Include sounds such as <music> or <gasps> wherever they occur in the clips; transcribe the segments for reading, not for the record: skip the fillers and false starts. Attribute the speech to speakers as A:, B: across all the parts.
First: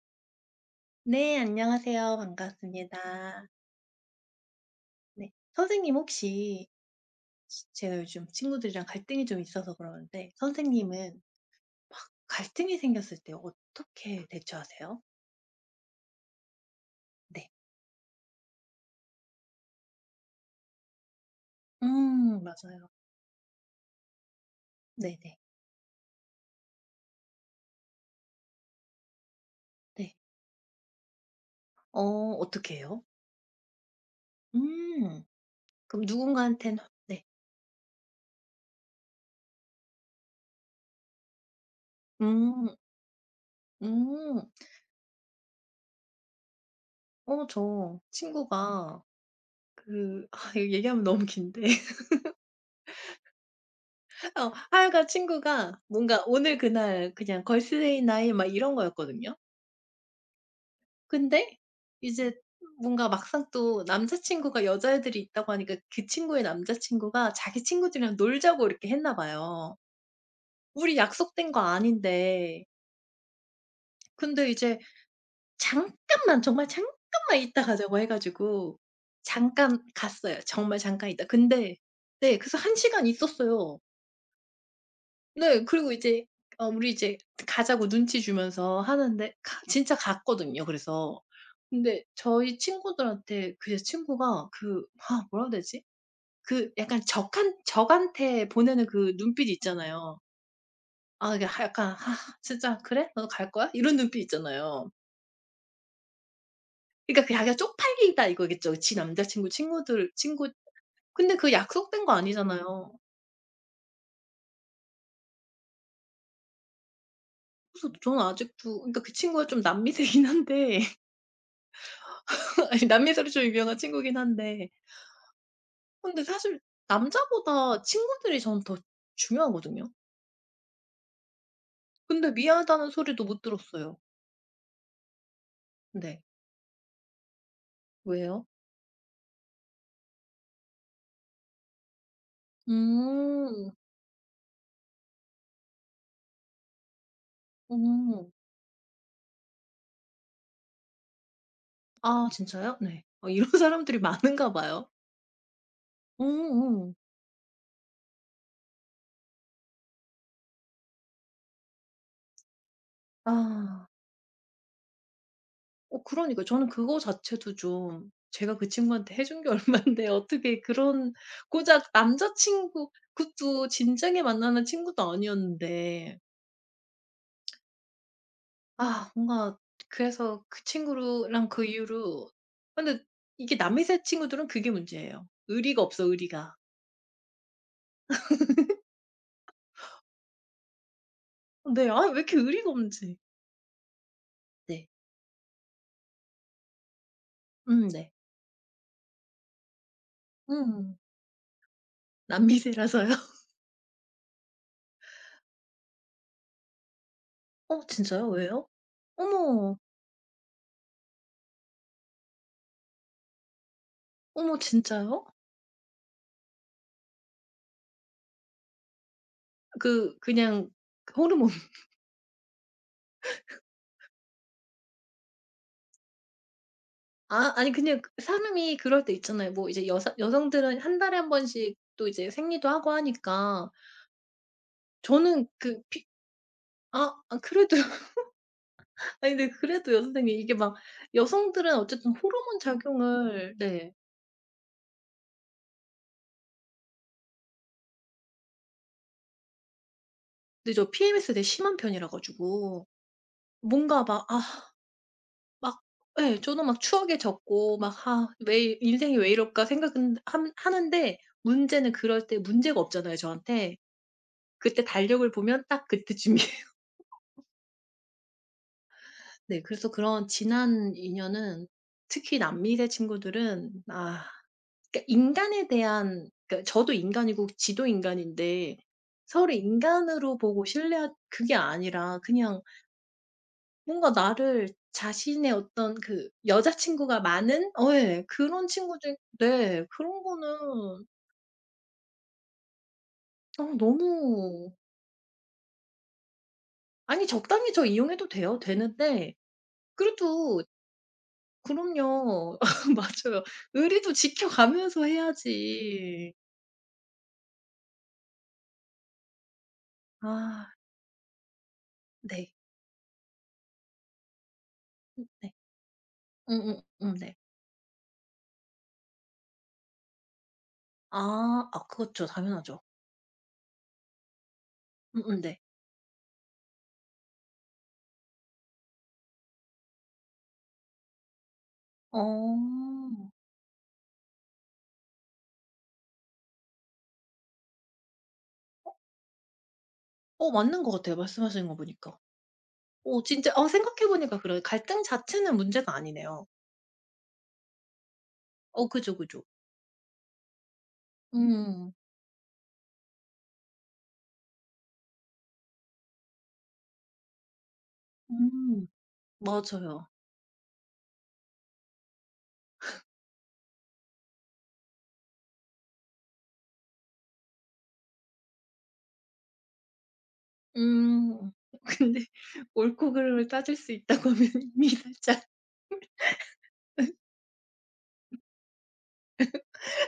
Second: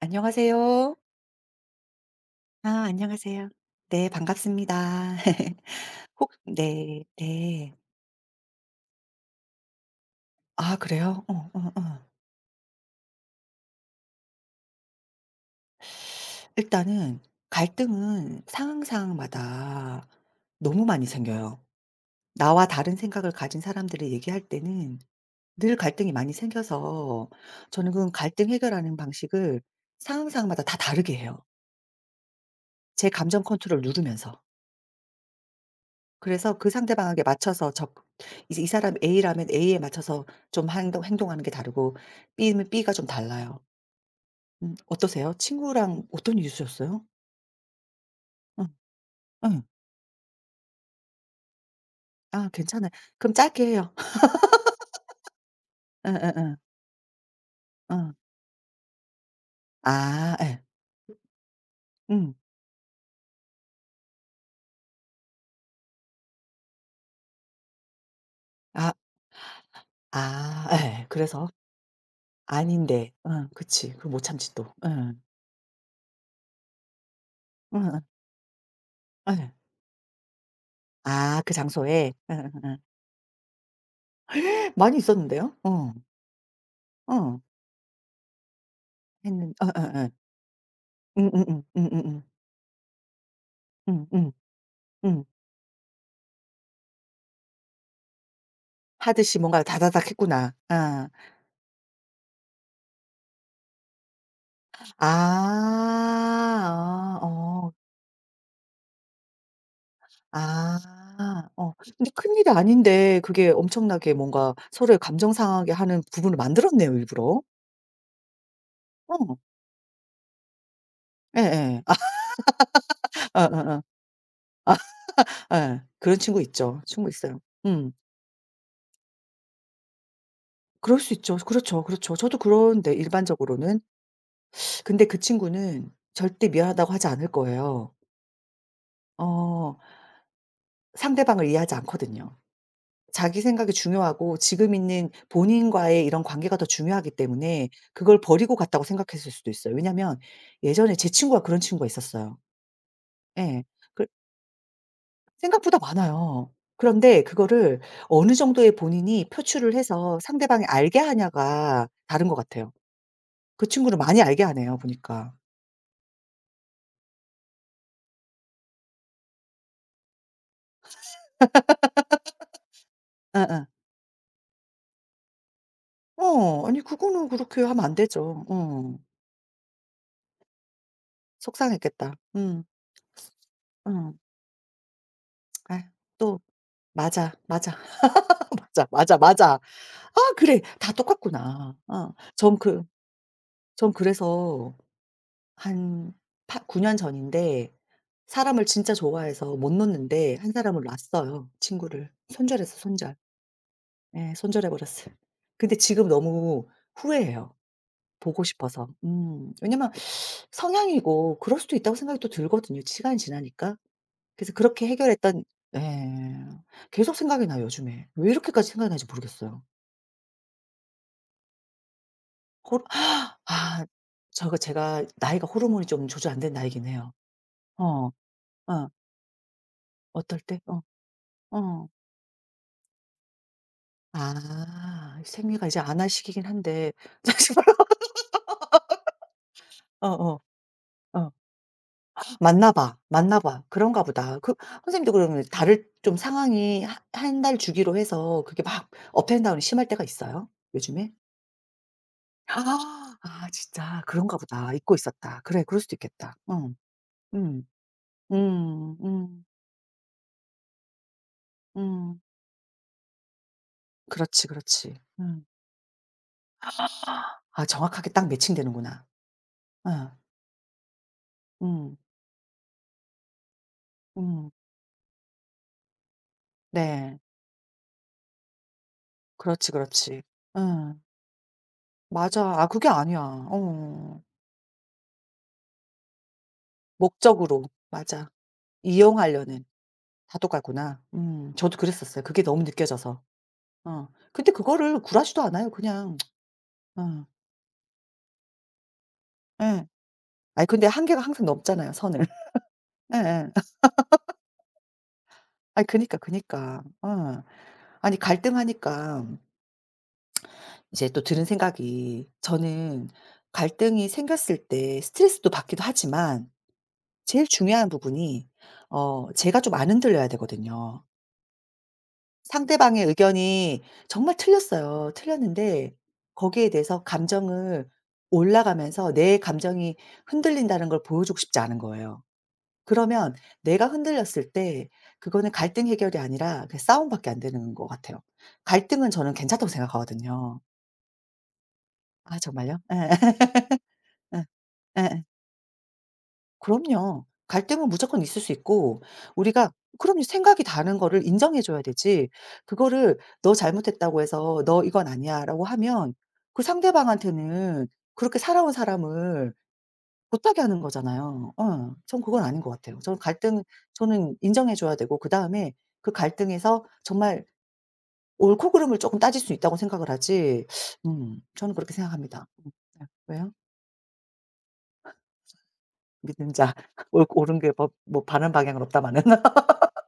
A: 안녕하세요.
B: 네, 안녕하세요.
A: 아
B: 반갑습니다.
A: 안녕하세요. 네 반갑습니다.
B: 네.
A: <laughs>
B: 선생님,
A: 혹
B: 혹시
A: 네
B: 지
A: 네.
B: 제가 요즘 친구들이랑 갈등이 좀 있어서 그러는데,
A: 아
B: 선생님은
A: 그래요? 어 어
B: 막
A: 어.
B: 갈등이 생겼을 때 어떻게 대처하세요?
A: 일단은
B: 네.
A: 갈등은 상황상황마다 너무 많이 생겨요. 나와
B: 맞아요.
A: 다른 생각을 가진 사람들을 얘기할 때는
B: 네네.
A: 늘 갈등이 많이 생겨서 저는 그 갈등 해결하는 방식을
B: 네.
A: 상황상황마다 다 다르게 해요.
B: 어, 어떻게 해요?
A: 제 감정 컨트롤 누르면서.
B: 음. 그럼
A: 그래서 그
B: 누군가한테는
A: 상대방에게
B: 네.
A: 맞춰서 적 이제 이 사람 A라면 A에 맞춰서 좀 행동하는 게 다르고 B면
B: 음.
A: B가 좀 달라요.
B: 음.
A: 어떠세요? 친구랑 어떤 일스 있으셨어요?
B: 저
A: 응.
B: 친구가
A: 응.
B: 그 <laughs> 아, 이거 얘기하면 너무 긴데.
A: 아 괜찮아요. 그럼 짧게 해요. <laughs>
B: <laughs> 하여간 친구가
A: 응,
B: 뭔가
A: 응, 응,
B: 오늘 그날 그냥 걸스데이
A: 응.
B: 나이 막 이런 거였거든요.
A: 아 예.
B: 근데 이제
A: 응,
B: 뭔가 막상 또 남자 친구가 여자애들이 있다고 하니까 그 친구의 남자 친구가 자기 친구들이랑 놀자고
A: 아
B: 이렇게 했나 봐요.
A: 아
B: 우리
A: 예. 그래서
B: 약속된 거 아닌데.
A: 아닌데. 응, 그치. 그거 못
B: 근데
A: 참지 또.
B: 이제
A: 응,
B: 잠깐만, 정말 잠깐만 있다
A: 응,
B: 가자고
A: 응,
B: 해 가지고
A: 예.
B: 잠깐 갔어요. 정말 잠깐 있다.
A: 아 그
B: 근데
A: 장소에.
B: 네,
A: 응,
B: 그래서
A: 응,
B: 한
A: 응.
B: 시간 있었어요.
A: 많이 있었는데요?
B: 네.
A: 어.
B: 그리고 이제 우리 이제
A: 어.
B: 가자고 눈치 주면서 하는데
A: 했는
B: 가,
A: 어어
B: 진짜
A: 어.
B: 갔거든요 그래서.
A: 응, 응, 응, 응,
B: 근데
A: 응,
B: 저희 친구들한테 그
A: 응, 응, 응.
B: 친구가 그 아, 뭐라 해야 되지? 그 약간 적한테 보내는 그
A: 하듯이
B: 눈빛이
A: 뭔가 다다닥
B: 있잖아요.
A: 했구나. 아.
B: 아 이게 하 약간 '아, 진짜 그래? 너 갈 거야?' 이런 눈빛 있잖아요.
A: 아. 아
B: 그러니까 그 자기가
A: 어.
B: 쪽팔리다 이거겠죠. 지 남자 친구 친구들 친구
A: 아.
B: 근데 그
A: 어.
B: 약속된
A: 근데
B: 거
A: 큰일이
B: 아니잖아요.
A: 아닌데 그게 엄청나게 뭔가 서로의 감정 상하게 하는 부분을 만들었네요 일부러.
B: 그래서 저는 아직도, 그러니까 그
A: 어.
B: 친구가 좀 남미세긴 한데
A: 예예. 아
B: <laughs> 아니 남미세로 좀 유명한
A: 어어어.
B: 친구긴 한데,
A: 예. 그런
B: 근데
A: 친구
B: 사실
A: 있죠. 친구 있어요.
B: 남자보다
A: 음.
B: 친구들이 저는 더 중요하거든요.
A: 그럴 수 있죠. 그렇죠, 그렇죠.
B: 근데
A: 저도
B: 미안하다는
A: 그런데
B: 소리도 못
A: 일반적으로는.
B: 들었어요.
A: 근데 그 친구는
B: 네.
A: 절대 미안하다고 하지 않을 거예요.
B: 왜요?
A: 어. 상대방을 이해하지 않거든요. 자기
B: 음.
A: 생각이 중요하고 지금 있는 본인과의 이런 관계가 더 중요하기 때문에 그걸
B: 음.
A: 버리고 갔다고 생각했을 수도 있어요. 왜냐면 예전에 제 친구가 그런 친구가
B: 아
A: 있었어요.
B: 진짜요? 네. 어, 이런
A: 예.
B: <laughs> 사람들이
A: 그
B: 많은가 봐요.
A: 생각보다 많아요.
B: 음음.
A: 그런데 그거를 어느 정도의 본인이 표출을 해서 상대방이 알게 하냐가 다른 것 같아요. 그
B: 아.
A: 친구를 많이 알게 하네요 보니까.
B: 어 그러니까요. 저는 그거 자체도 좀, 제가 그 친구한테 해준 게 <laughs> 얼만데 어떻게 그런, 고작 남자 친구,
A: 예예.
B: 그것도 진작에 만나는 친구도 아니었는데
A: 어 아니 그거는 그렇게 하면 안 되죠. 어.
B: 아 뭔가 그래서 그 친구랑 그
A: 속상했겠다.
B: 이후로
A: 음.
B: 근데 이게 남미새
A: 음.
B: 친구들은 그게 문제예요.
A: 아휴
B: 의리가 없어,
A: 또
B: 의리가.
A: 맞아, 맞아. <laughs> 맞아, 맞아, 맞아. 아 그래. 다 똑같구나.
B: 네. 아
A: 어.
B: 왜 이렇게
A: 전
B: 의리가
A: 그
B: 없는지.
A: 전 그래서
B: 네.
A: 한 팔 9 년 전인데
B: 음, 네.
A: 사람을 진짜 좋아해서 못 놓는데 한 사람을
B: 음.
A: 놨어요, 친구를.
B: 남미세
A: 손절했어,
B: 라서
A: 손절.
B: 요 <laughs>
A: 예. 손절해 버렸어요. 근데 지금 너무 후회해요,
B: "어 진짜요?
A: 보고
B: 왜요?
A: 싶어서. 음.
B: 어머,
A: 왜냐면 성향이고 그럴 수도 있다고 생각이 또 들거든요, 시간이 지나니까. 그래서
B: 어머
A: 그렇게
B: 진짜요?"
A: 해결했던 예. 계속 생각이 나요, 요즘에. 왜 이렇게까지 생각이 나는지 모르겠어요.
B: 그, 그냥 호르몬. <laughs>
A: 고르 <gasps> 아 저거 제가 나이가 호르몬이 좀 조절 안 된 나이긴 해요.
B: 아 아니 그냥
A: 어.
B: 그 사람이
A: 어.
B: 그럴 때 있잖아요. 뭐 이제 여사
A: 어떨 때
B: 여성들은
A: 어.
B: 한 달에 한 번씩
A: 어.
B: 또 이제 생리도 하고 하니까
A: 아
B: 저는
A: 생리가 이제
B: 그
A: 안
B: 피
A: 할 시기긴 한데 <laughs> 사실
B: 그래도 아니 근데 그래도요
A: 어어
B: 선생님,
A: 어.
B: 이게 막
A: 어.
B: 여성들은 어쨌든 호르몬
A: 맞나 봐, 맞나
B: 작용을
A: 봐.
B: 네.
A: 그런가 보다. 그 선생님도 그러면 다를 좀 상황이 한 달 주기로 해서 그게 막 업앤 다운이 심할 때가 있어요?
B: 근데 저
A: 요즘에?
B: PMS 되게 심한 편이라 가지고
A: 아 아, 진짜
B: 뭔가 막
A: 그런가
B: 아
A: 보다. 잊고 있었다. 그래 그럴
B: 막
A: 수도 있겠다.
B: 예 저는
A: 응.
B: 막 추억에
A: 음.
B: 젖고 막 '아 왜
A: 음.
B: 인생이 왜
A: 음.
B: 이럴까?' 생각은 함 하는데, 문제는
A: 음.
B: 그럴 때 문제가 없잖아요 저한테.
A: 그렇지,
B: 그때
A: 그렇지.
B: 달력을
A: 음.
B: 보면 딱 그때쯤이에요.
A: 아 정확하게 딱 매칭되는구나.
B: 네, 그래서
A: 예.
B: 그런 지난 인연은
A: 음.
B: 특히 남미세 친구들은 아
A: 음.
B: 그러니까 인간에 대한, 그러니까 저도
A: 네.
B: 인간이고 지도 인간인데 서로
A: 그렇지, 그렇지.
B: 인간으로 보고
A: 응,
B: 신뢰하 그게 아니라
A: 맞아.
B: 그냥
A: 아 그게 아니야. 어. 어,
B: 뭔가
A: 어.
B: 나를 자신의 어떤 그 여자친구가
A: 목적으로.
B: 많은 어 예.
A: 맞아.
B: 그런 친구들
A: 이용하려는
B: 네. 그런
A: 다도가구나.
B: 거는
A: 음. 저도 그랬었어요. 그게 너무 느껴져서.
B: 어
A: 어. 근데
B: 너무
A: 그거를 굴하지도 않아요. 그냥 어.
B: 아니 적당히 저 이용해도 돼요. 되는데
A: 예.
B: 그래도
A: 아니 근데 한계가 항상 넘잖아요 선을. <laughs>
B: 그럼요. <laughs> 맞아요.
A: 예예.
B: 의리도 지켜가면서
A: 아이 그니까,
B: 해야지.
A: 그니까. 어. 아니 갈등하니까
B: 아
A: 이제 또 들은 생각이
B: 네.
A: 저는 갈등이 생겼을 때 스트레스도
B: 네.
A: 받기도 하지만
B: 음음 네.
A: 제일 중요한 부분이 어 제가 좀 안 흔들려야 되거든요.
B: 아. 아 그렇죠. 당연하죠.
A: 상대방의 의견이 정말 틀렸어요.
B: 음음 네.
A: 틀렸는데 거기에 대해서 감정을 올라가면서 내 감정이 흔들린다는 걸 보여주고 싶지 않은 거예요.
B: 어.
A: 그러면 내가 흔들렸을 때 그거는 갈등 해결이 아니라 그냥 싸움밖에 안 되는 것 같아요. 갈등은 저는 괜찮다고
B: 어
A: 생각하거든요.
B: 맞는 것 같아요, 말씀하시는 거 보니까.
A: 아 정말요? 예.
B: 어
A: <laughs>
B: 진짜, 어 생각해 보니까
A: 예.
B: 그래요. 갈등
A: 예
B: 자체는 문제가 아니네요.
A: 그럼요. 갈등은 무조건 있을 수
B: 어
A: 있고
B: 그죠, 그죠.
A: 우리가 그럼요. 생각이 다른 거를 인정해 줘야
B: 음.
A: 되지 그거를 "너 잘못했다고 해서 너 이건 아니야."라고 하면 그 상대방한테는 그렇게 살아온
B: 음.
A: 사람을
B: 맞아요.
A: 못하게 하는 거잖아요. 어. 전 그건 아닌 것 같아요. 저는 갈등 저는 인정해 줘야 되고 그다음에 그 갈등에서 정말 옳고 그름을 조금 따질 수 있다고 생각을 하지
B: 음.
A: 저는 그렇게
B: <laughs> 근데
A: 생각합니다. 음. 네.
B: 옳고 그름을
A: 왜요?
B: 따질 수 있다고 하면 <laughs> 이미 살짝,
A: 믿는 자. <laughs> 옳고 옳은 게 뭐 바른 방향은 없다마는.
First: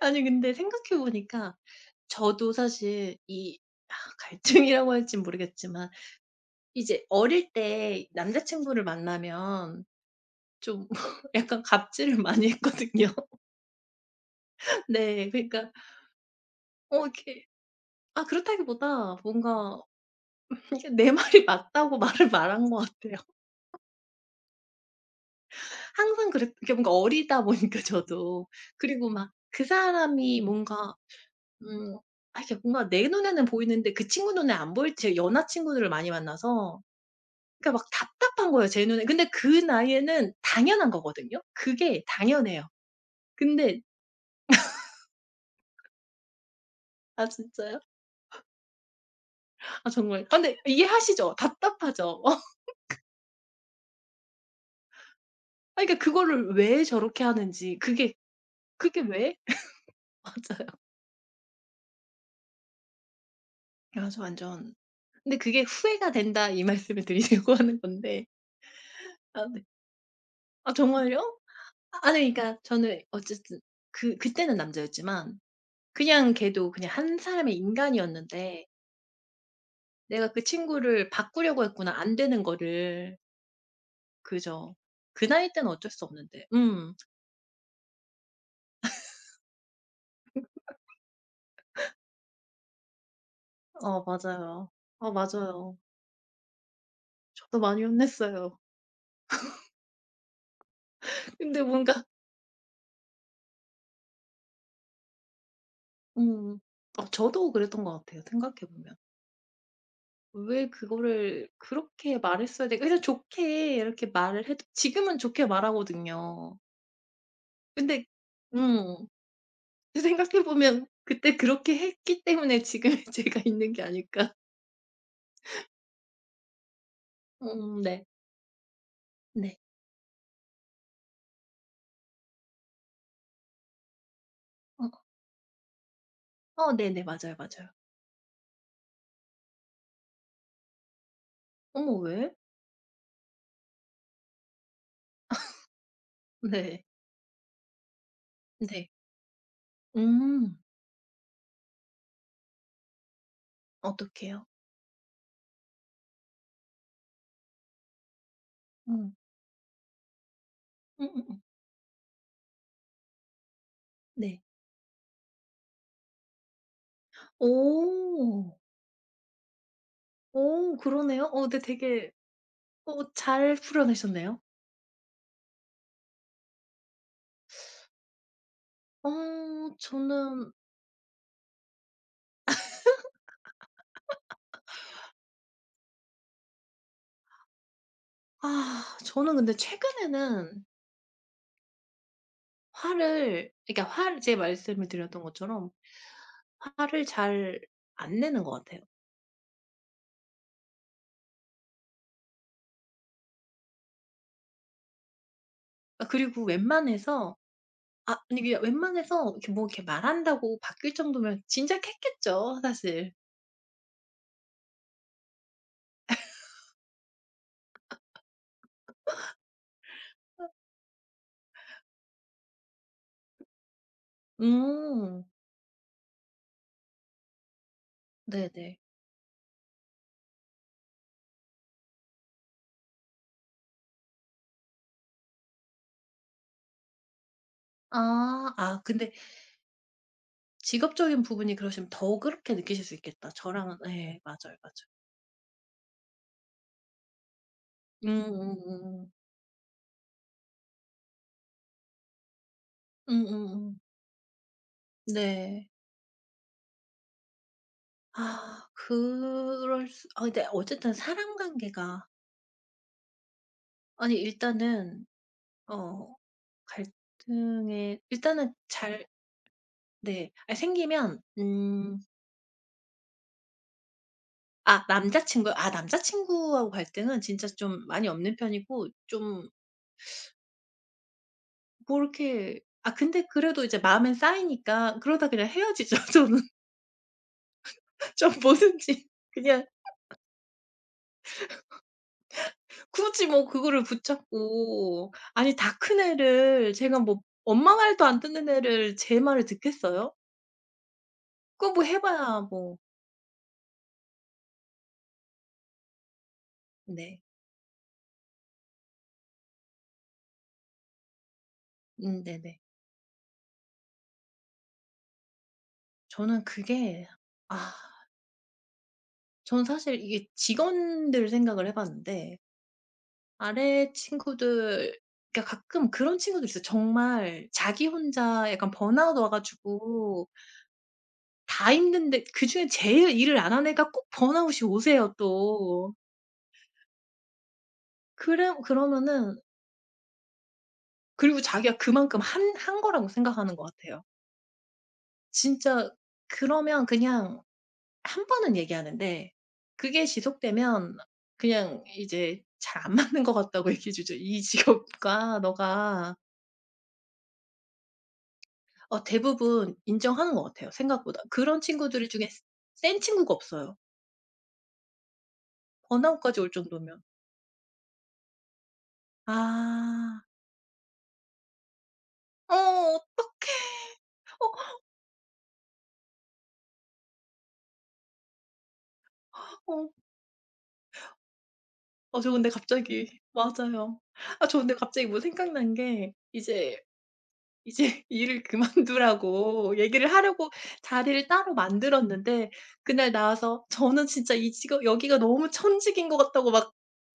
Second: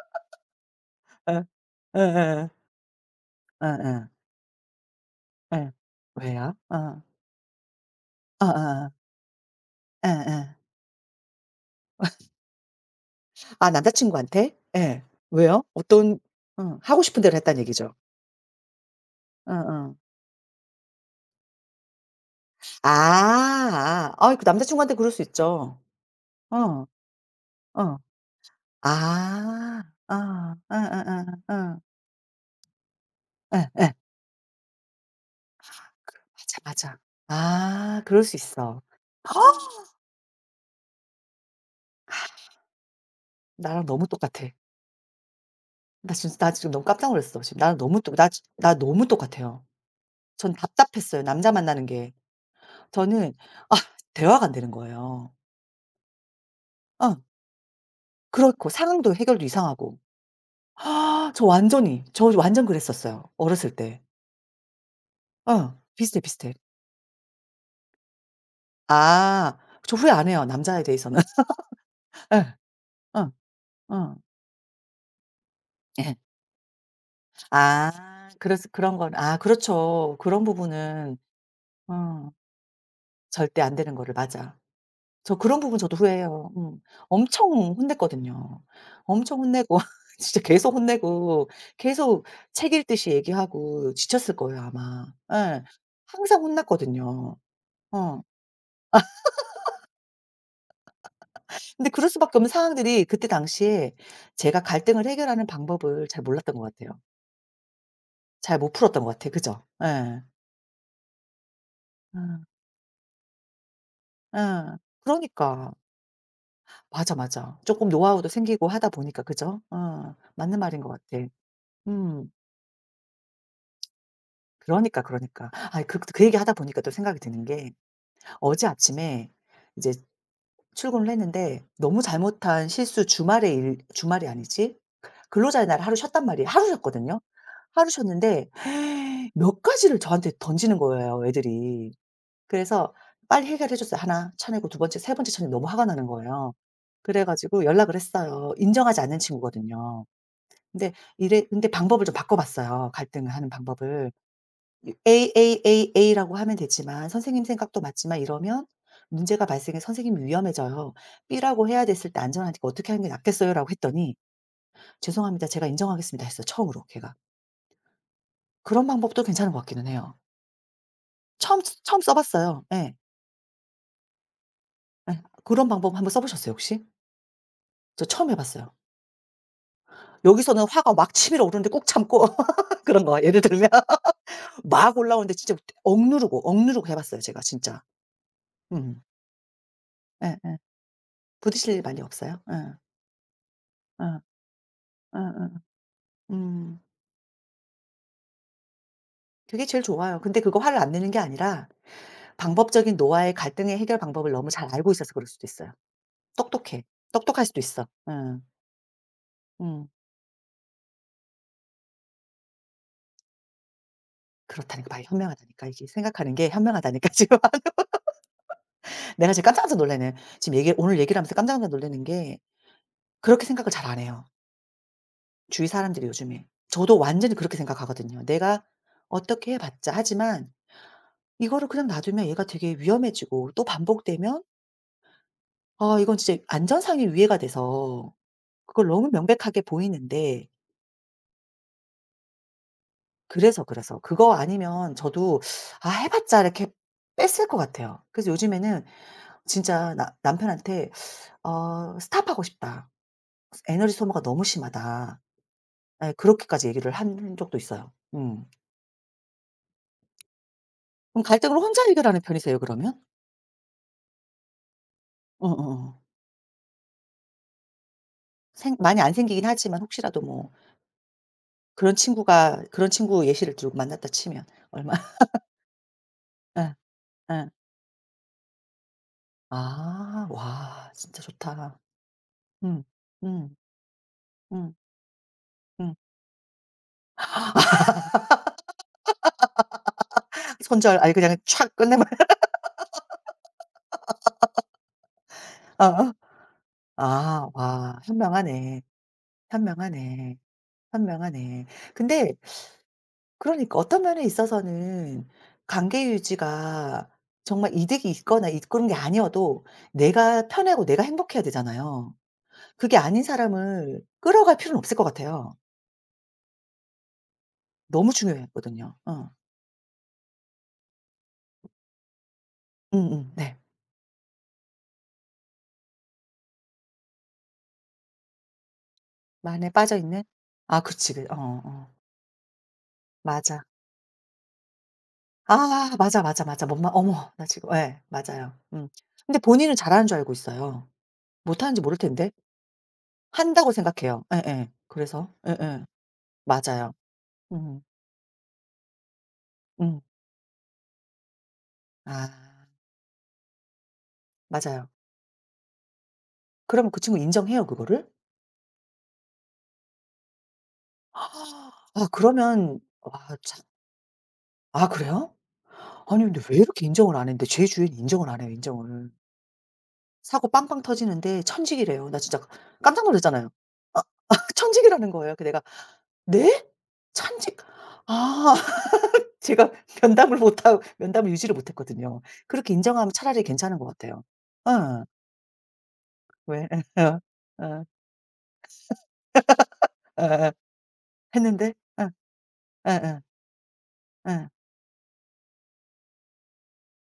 B: 아니 근데 생각해
A: 예.
B: 보니까
A: 예예예.
B: 저도 사실 이 아
A: 예예.
B: 갈등이라고 할진
A: 예.
B: 모르겠지만
A: 왜요? 어.
B: 이제 어릴 때 남자 친구를
A: 어어어.
B: 만나면
A: 예예.
B: 좀 <laughs> 약간 갑질을 많이 했거든요.
A: 아 남자 친구한테?
B: <laughs>
A: 예.
B: 네.
A: 왜요?
B: 그러니까
A: 어떤 어.
B: 어
A: 하고 싶은 대로
B: 이렇게,
A: 했다는 얘기죠?
B: 아 그렇다기보다 뭔가
A: 어어.
B: 이게 내 말이 맞다고 <laughs> 말을 말한 것 같아요.
A: 아. 아 어, 그 남자 친구한테 그럴 수 있죠.
B: 항상 그랬, 이게
A: 어.
B: 뭔가 어리다 보니까
A: 어.
B: 저도. 그리고 막 그
A: 아. 어.
B: 사람이 뭔가
A: 어어어. 어.
B: 음 아 이게 뭔가 내 눈에는
A: 예 예.
B: 보이는데 그 친구 눈에 안 보일, 제 연하 친구들을 많이 만나서
A: 맞아, 맞아.
B: 그러니까 막
A: 아 그럴 수
B: 답답한 거예요
A: 있어.
B: 제 눈에. 근데 그
A: <gasps>
B: 나이에는 당연한 거거든요. 그게 당연해요. 근데
A: 나랑 너무 똑같아. 나 진짜 나 지금 너무 깜짝
B: 아
A: 놀랐어. 지금 나랑
B: 진짜요?
A: 너무 똑 나 지 나 너무 똑같아요.
B: 아 정말 아
A: 전
B: 근데
A: 답답했어요
B: 이해하시죠?
A: 남자 만나는 게.
B: 답답하죠? <laughs> 어. 아
A: 저는 아 대화가 안 되는 거예요.
B: 그러니까 그거를 왜
A: 어
B: 저렇게 하는지 그게
A: 그렇고
B: 그게
A: 상황도
B: 왜?
A: 해결도
B: <laughs>
A: 이상하고.
B: 맞아요.
A: 아, 저 완전히 저 완전 그랬었어요 어렸을 때.
B: 아 저 완전 근데 그게
A: 어
B: "후회가
A: 비슷해,
B: 된다."
A: 비슷해.
B: 이 말씀을 드리려고 <laughs> 하는 건데 아
A: 아
B: 네.
A: 저 후회 안 해요
B: "아
A: 남자에
B: 정말요?"
A: 대해서는.
B: 아
A: <laughs>
B: 아니
A: 예.
B: 그러니까 저는
A: 어.
B: 어쨌든
A: 어.
B: 그 그때는 남자였지만
A: 예.
B: 그냥 걔도 그냥 한 사람의
A: 아
B: 인간이었는데
A: 그래서 그런 건 아 그렇죠.
B: 내가
A: 그런
B: 그 친구를
A: 부분은
B: 바꾸려고 했구나. 안
A: 어
B: 되는 거를.
A: 절대 안 되는 거를 맞아.
B: 그죠. 그
A: 저
B: 나이
A: 그런
B: 때는
A: 부분
B: 어쩔
A: 저도
B: 수 없는데.
A: 후회해요. 음.
B: 음.
A: 엄청 혼냈거든요. 엄청 혼내고 <laughs> 진짜 계속 혼내고 계속 책 읽듯이 얘기하고
B: 어
A: 지쳤을 거예요
B: 맞아요.
A: 아마.
B: 어
A: 예.
B: 맞아요.
A: 항상 혼났거든요.
B: 저도 많이
A: 어.
B: 혼냈어요. 근데
A: 근데
B: 뭔가
A: 그럴 수밖에 없는 상황들이 그때 당시에 제가 갈등을 해결하는 방법을 잘 몰랐던
B: 음.
A: 것 같아요.
B: 어 저도 그랬던 것 같아요 생각해
A: 잘 못
B: 보면.
A: 풀었던 것 같아요. 그죠? 예.
B: 왜 그거를 그렇게
A: 음.
B: 말했어야 될까, 그냥 좋게 이렇게 말을 해도,
A: 예.
B: 지금은 좋게
A: 그러니까.
B: 말하거든요.
A: 맞아, 맞아. 조금
B: 근데
A: 노하우도 생기고 하다
B: 음.
A: 보니까 그죠? 어.
B: 생각해
A: 맞는 말인
B: 보면
A: 것 같아.
B: 그때 그렇게 했기
A: 음.
B: 때문에 지금의 <laughs> 제가 있는 게 아닐까.
A: 그러니까, 그러니까. 아 그 얘기 하다 보니까 또 생각이 드는 게
B: 네.
A: 어제 아침에
B: 네.
A: 이제 출근을 했는데 너무 잘못한 실수 주말에 일 주말이 아니지
B: 어
A: 근로자의 날 하루 쉬었단 말이에요. 하루
B: 어 네네.
A: 쉬었거든요.
B: 맞아요, 맞아요.
A: 하루 쉬었는데 <sighs> 몇 가지를 저한테 던지는 거예요 애들이.
B: 어머 왜?
A: 그래서 빨리 해결해 줬어요. 하나 차내고 두 번째, 세 번째 차내고 너무 화가 나는 거예요.
B: 네.
A: 그래 가지고 연락을 했어요.
B: 네.
A: 인정하지 않는 친구거든요.
B: 음.
A: 근데 방법을 좀 바꿔 봤어요 갈등을 하는 방법을.
B: 어떡해요?
A: AAAA라고 하면 되지만 선생님 생각도 맞지만 이러면
B: 음.
A: 문제가 발생해 선생님이 위험해져요.
B: 음음음.
A: B라고 해야 됐을 때 안전하니까 "어떻게 하는 게 낫겠어요?"라고 했더니
B: 네.
A: "죄송합니다. 제가 인정하겠습니다." 했어요 처음으로 걔가.
B: 오.
A: 그런 방법도 괜찮은 것 같기는 해요.
B: 오 그러네요. 어 네
A: 처음
B: 되게
A: 써 봤어요. 예.
B: 어 잘 풀어내셨네요.
A: 예. 그런 방법 한번 써 보셨어요 혹시? 저 처음 해 봤어요.
B: 어 저는
A: 여기서는 화가 막 치밀어 오르는데 꾹 참고 <laughs> 그런 거 예를 들면 막 올라오는데 진짜 억누르고, 억누르고 해 봤어요 제가 진짜.
B: 아
A: 음.
B: 저는 근데
A: 예예.
B: 최근에는
A: 부딪힐 일 많이 없어요? 예.
B: 화를, 그러니까
A: 어.
B: 화를 제 말씀을 드렸던
A: 어어.
B: 것처럼
A: 음.
B: 화를 잘 안 내는 것 같아요.
A: 그게 제일 좋아요. 근데 그거 화를 안 내는 게 아니라 방법적인 노화의 갈등의 해결 방법을 너무 잘 알고 있어서 그럴 수도 있어요.
B: 아 그리고
A: 똑똑해.
B: 웬만해서
A: 똑똑할 수도 있어.
B: 아
A: 어.
B: 아니 그냥 웬만해서 이렇게 뭐 이렇게
A: 음.
B: 말한다고 바뀔 정도면 진작 했겠죠 사실.
A: 그렇다니까 말이 현명하다니까. 이게 생각하는 게 현명하다니까 <laughs> 지금. 내가 지금 깜짝깜짝 놀라네. 지금 얘기 오늘 얘기를 하면서 깜짝깜짝 놀라는 게 그렇게 생각을 잘 안 해요,
B: 음.
A: 주위 사람들이 요즘에. 저도 완전히 그렇게 생각하거든요. 내가
B: 네네.
A: 어떻게 해 봤자 하지만 이거를 그냥 놔두면 얘가 되게 위험해지고 또 반복되면 아 이건 진짜 안전상의 위해가 돼서
B: 아. 아
A: 그걸 너무
B: 근데
A: 명백하게 보이는데
B: 직업적인 부분이 그러시면 더 그렇게 느끼실 수 있겠다.
A: 그래서,
B: 저랑은
A: 그래서
B: 네
A: 그거
B: 맞아요, 맞아요.
A: 아니면 저도 '아 해 봤자.' 이렇게 뺐을 것 같아요. 그래서 요즘에는
B: 음음음.
A: 진짜 나 남편한테 어 스탑하고 싶다.
B: 음음음.
A: 에너지 소모가 너무 심하다."
B: 네.
A: 예 그렇게까지 얘기를 한 적도 있어요. 음.
B: 아 그럴 수 아 근데 어쨌든
A: 그럼
B: 사람
A: 갈등을 혼자
B: 관계가
A: 해결하는 편이세요 그러면?
B: 아니 일단은
A: 어어어.
B: 어 갈등에 일단은
A: 생 많이
B: 잘
A: 안 생기긴 하지만 혹시라도
B: 네.
A: 뭐
B: 아 생기면
A: 그런 친구가 그런 친구 예시를 들고 만났다 치면
B: 아
A: 얼마
B: 남자
A: <laughs>
B: 친구 아 남자친구하고
A: 예.
B: 갈등은 진짜
A: 예.
B: 좀 많이 없는 편이고 좀
A: 아. 와 진짜 좋다.
B: 뭐 이렇게
A: 음.
B: 아 근데
A: 음.
B: 그래도 이제 마음엔
A: 음.
B: 쌓이니까 그러다 그냥
A: 음.
B: 헤어지죠. <laughs> 저는 좀 뭐든지 그냥
A: 딱 손절 아니 그냥 촥 끝내버려 <laughs>
B: 굳이 뭐 그거를 붙잡고, 아니 다 큰
A: 어어.
B: 애를, 제가
A: 아
B: 뭐 엄마
A: 와
B: 말도 안 듣는
A: 현명하네.
B: 애를 제 말을 듣겠어요?
A: 현명하네. 현명하네.
B: 그거 뭐 해
A: 근데
B: 봐야 뭐
A: 그러니까 어떤 면에 있어서는 관계 유지가
B: 네.
A: 정말 이득이 있거나 있 그런 게 아니어도 내가 편하고 내가 행복해야 되잖아요.
B: 네네.
A: 그게 아닌 사람을 끌어갈 필요는 없을 것 같아요.
B: 저는 그게 아
A: 너무 중요했거든요. 어.
B: 저는 사실 이게 직원들 생각을 해 봤는데
A: 음음 네.
B: 아래 친구들 그러니까 가끔 그런 친구들 있어요. 정말 자기 혼자 약간 번아웃 와
A: 만에 빠져있는?
B: 가지고
A: 아 그치. 그
B: 다
A: 어어.
B: 힘든데 그중에 제일 일을 안
A: 맞아.
B: 한 애가 꼭 번아웃이 오세요
A: 아
B: 또.
A: 맞아, 맞아, 맞아. 뭔 말 어머 나 지금 예 맞아요.
B: 그래
A: 음.
B: 그러면은
A: 근데 본인은 잘하는 줄 알고 있어요.
B: 그리고 자기가
A: 못하는지 모를
B: 그만큼
A: 텐데.
B: 한 거라고 생각하는 것
A: 한다고
B: 같아요.
A: 생각해요. 예예. 그래서 예예.
B: 진짜 그러면
A: 맞아요.
B: 그냥
A: 음.
B: 한 번은 얘기하는데
A: 음.
B: 그게 지속되면 그냥
A: 아
B: 이제 "잘 안 맞는 것 같다."고 <laughs> 얘기해 주죠. "이
A: 맞아요.
B: 직업과 너가"
A: 그러면 그 친구 인정해요 그거를?
B: 어 대부분 인정하는 것 같아요 생각보다. 그런
A: 아
B: 친구들 중에 스
A: 그러면
B: 센
A: 와
B: 친구가
A: 참
B: 없어요.
A: 아 그래요? 아니 근데
B: 번아웃까지 올
A: 왜 이렇게
B: 정도면.
A: 인정을 안 했는데 제 주위엔 인정을 안 해요 인정을.
B: 아.
A: 사고 빵빵 터지는데 천직이래요. 나 진짜
B: 어
A: 깜짝 놀랐잖아요.
B: 어떡해.
A: 아 아,
B: 어
A: 천직이라는 거예요. 그 내가 "네? 천직?" 아. 제가
B: 어.
A: <laughs> 면담을 못하고 면담을 유지를
B: 어
A: 못했거든요.
B: 저 근데
A: 그렇게 인정하면
B: 갑자기
A: 차라리 괜찮은 것
B: 맞아요.
A: 같아요.
B: 아 저 근데
A: 어.
B: 갑자기 뭐 생각난 게
A: 왜
B: 이제
A: <laughs> 어
B: 이제
A: 어
B: <laughs> 일을 그만두라고 얘기를 하려고
A: 어어
B: 자리를 따로
A: 했는데 어
B: 만들었는데,
A: 어어
B: 그날
A: 어.
B: 나와서 저는 진짜
A: 어.
B: 이 직업 여기가 너무 천직인 것 같다고 막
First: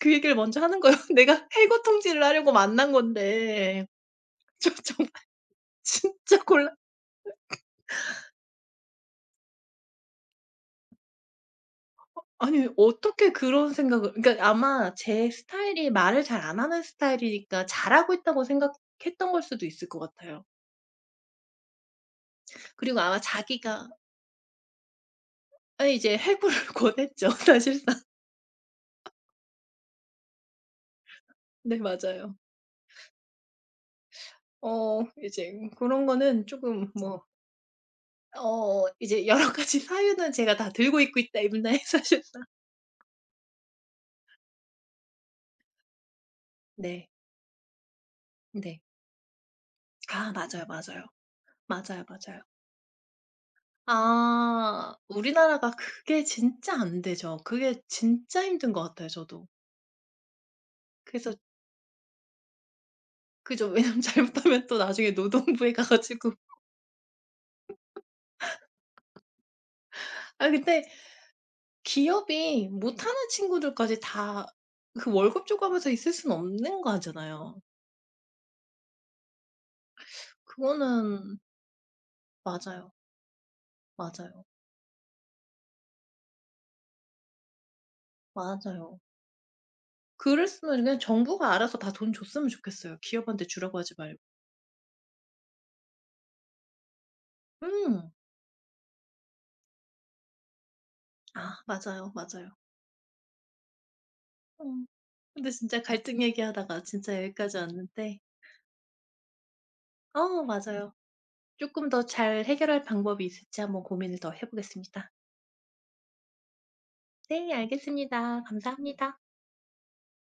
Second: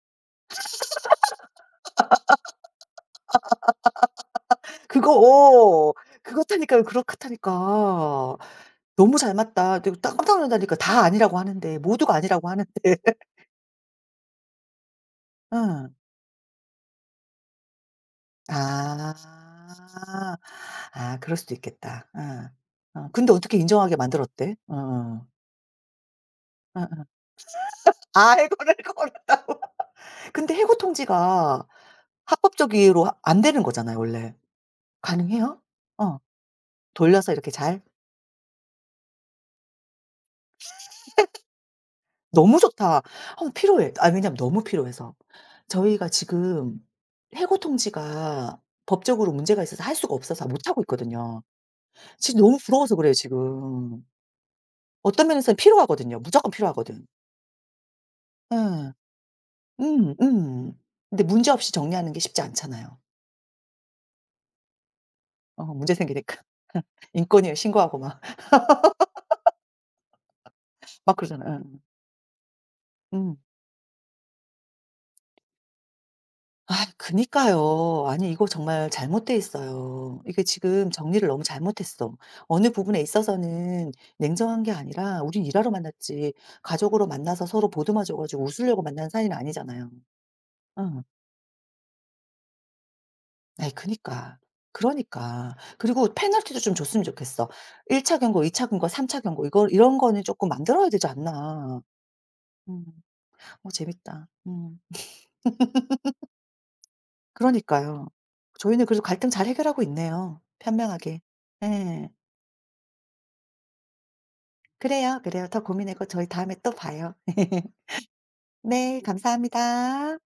B: 그 얘기를 먼저 하는 거예요. <laughs> 내가 해고 통지를 하려고 만난 건데. 저
A: 그거
B: 정말 <laughs>
A: 어
B: 진짜 곤란
A: 그렇다니까요. 그렇다니까. 너무 잘 맞다. 내가 딱 깜짝 놀란다니까. 다 아니라고 하는데 모두가 아니라고 하는데.
B: 아니
A: <laughs>
B: 어떻게 그런 생각을, 그러니까 아마 제 스타일이
A: 응.
B: 말을 잘 안 하는 스타일이니까 잘하고 있다고
A: 아.
B: 생각했던 걸 수도 있을 것 같아요.
A: 아 그럴 수도 있겠다. 어.
B: 그리고
A: 어
B: 아마
A: 근데 어떻게
B: 자기가
A: 인정하게 만들었대? 어어.
B: 아 이제 해고를 <laughs>
A: 어어.
B: 권했죠 사실상.
A: 아이고를 걸었다. 근데 해고 통지가
B: 네 맞아요.
A: 합법적으로 하 안 되는 거잖아요 원래.
B: 어 이제
A: 가능해요?
B: 뭐 그런
A: 어.
B: 거는 조금 뭐
A: 돌려서 이렇게 잘?
B: 어 이제 여러 <laughs> 가지 사유는 제가 다 들고 있고 있다 입나에 사실
A: 너무 좋다. 어 필요해. 아 왜냐면 너무 필요해서. 저희가 지금
B: 네.
A: 해고 통지가
B: 네.
A: 법적으로 문제가 있어서 할 수가
B: 아
A: 없어서
B: 맞아요,
A: 못 하고
B: 맞아요.
A: 있거든요.
B: 맞아요,
A: 지금
B: 맞아요.
A: 너무 부러워서 그래요 지금.
B: 아
A: 어떤 면에서는
B: 우리나라가
A: 필요하거든요.
B: 그게
A: 무조건
B: 진짜 안
A: 필요하거든.
B: 되죠. 그게 진짜 힘든 것
A: 응
B: 같아요 저도.
A: 음 음. 근데
B: 그래서
A: 문제 없이 정리하는 게 쉽지 않잖아요.
B: 그죠. <laughs> 왜냐면 잘못하면 또 나중에
A: 어
B: 노동부에 가
A: 문제
B: 가지고
A: 생기니까. <laughs> 인권위에 신고하고 막 <laughs>
B: 아 근데
A: 막 그러잖아요.
B: 기업이 못하는
A: 응. 음.
B: 친구들까지 다 그 월급 주고 하면서 있을 수는
A: 아
B: 없는 거잖아요.
A: 그니까요. 아니 이거 정말 잘못돼 있어요. 이게 지금 정리를
B: 그거는
A: 너무 잘못했어. 어느
B: 맞아요.
A: 부분에 있어서는
B: 맞아요.
A: 냉정한 게 아니라 우린 일하러 만났지 가족으로 만나서 서로 보듬어 줘 가지고 웃으려고
B: 맞아요.
A: 만난 사이는 아니잖아요.
B: 그랬으면 그냥
A: 응.
B: 정부가 알아서 다 돈 줬으면 좋겠어요, 기업한테
A: 아
B: 주라고 하지 말고.
A: 그니까. 그러니까. 그리고 페널티도 좀 줬으면 좋겠어. 1
B: 음.
A: 차 경고, 2차 경고, 3차 경고 이거 이런 거는 조금 만들어야 되지
B: 아
A: 않나.
B: 맞아요, 맞아요.
A: 음. 어 재밌다. 음.
B: 음, 근데 진짜 갈등 얘기하다가 진짜 여기까지
A: 그러니까요.
B: 왔는데
A: 저희는 그래도 갈등 잘 해결하고 있네요,
B: 어 맞아요.
A: 편명하게.
B: 쪼끔 더
A: 예.
B: 잘 해결할 방법이 있을지 한번 고민을 더 해 보겠습니다.
A: 그래요, 그래요. 더 고민하고 저희 다음에 또 봐요.
B: 네
A: <laughs>
B: 알겠습니다.
A: 네,
B: 감사합니다.
A: 감사합니다.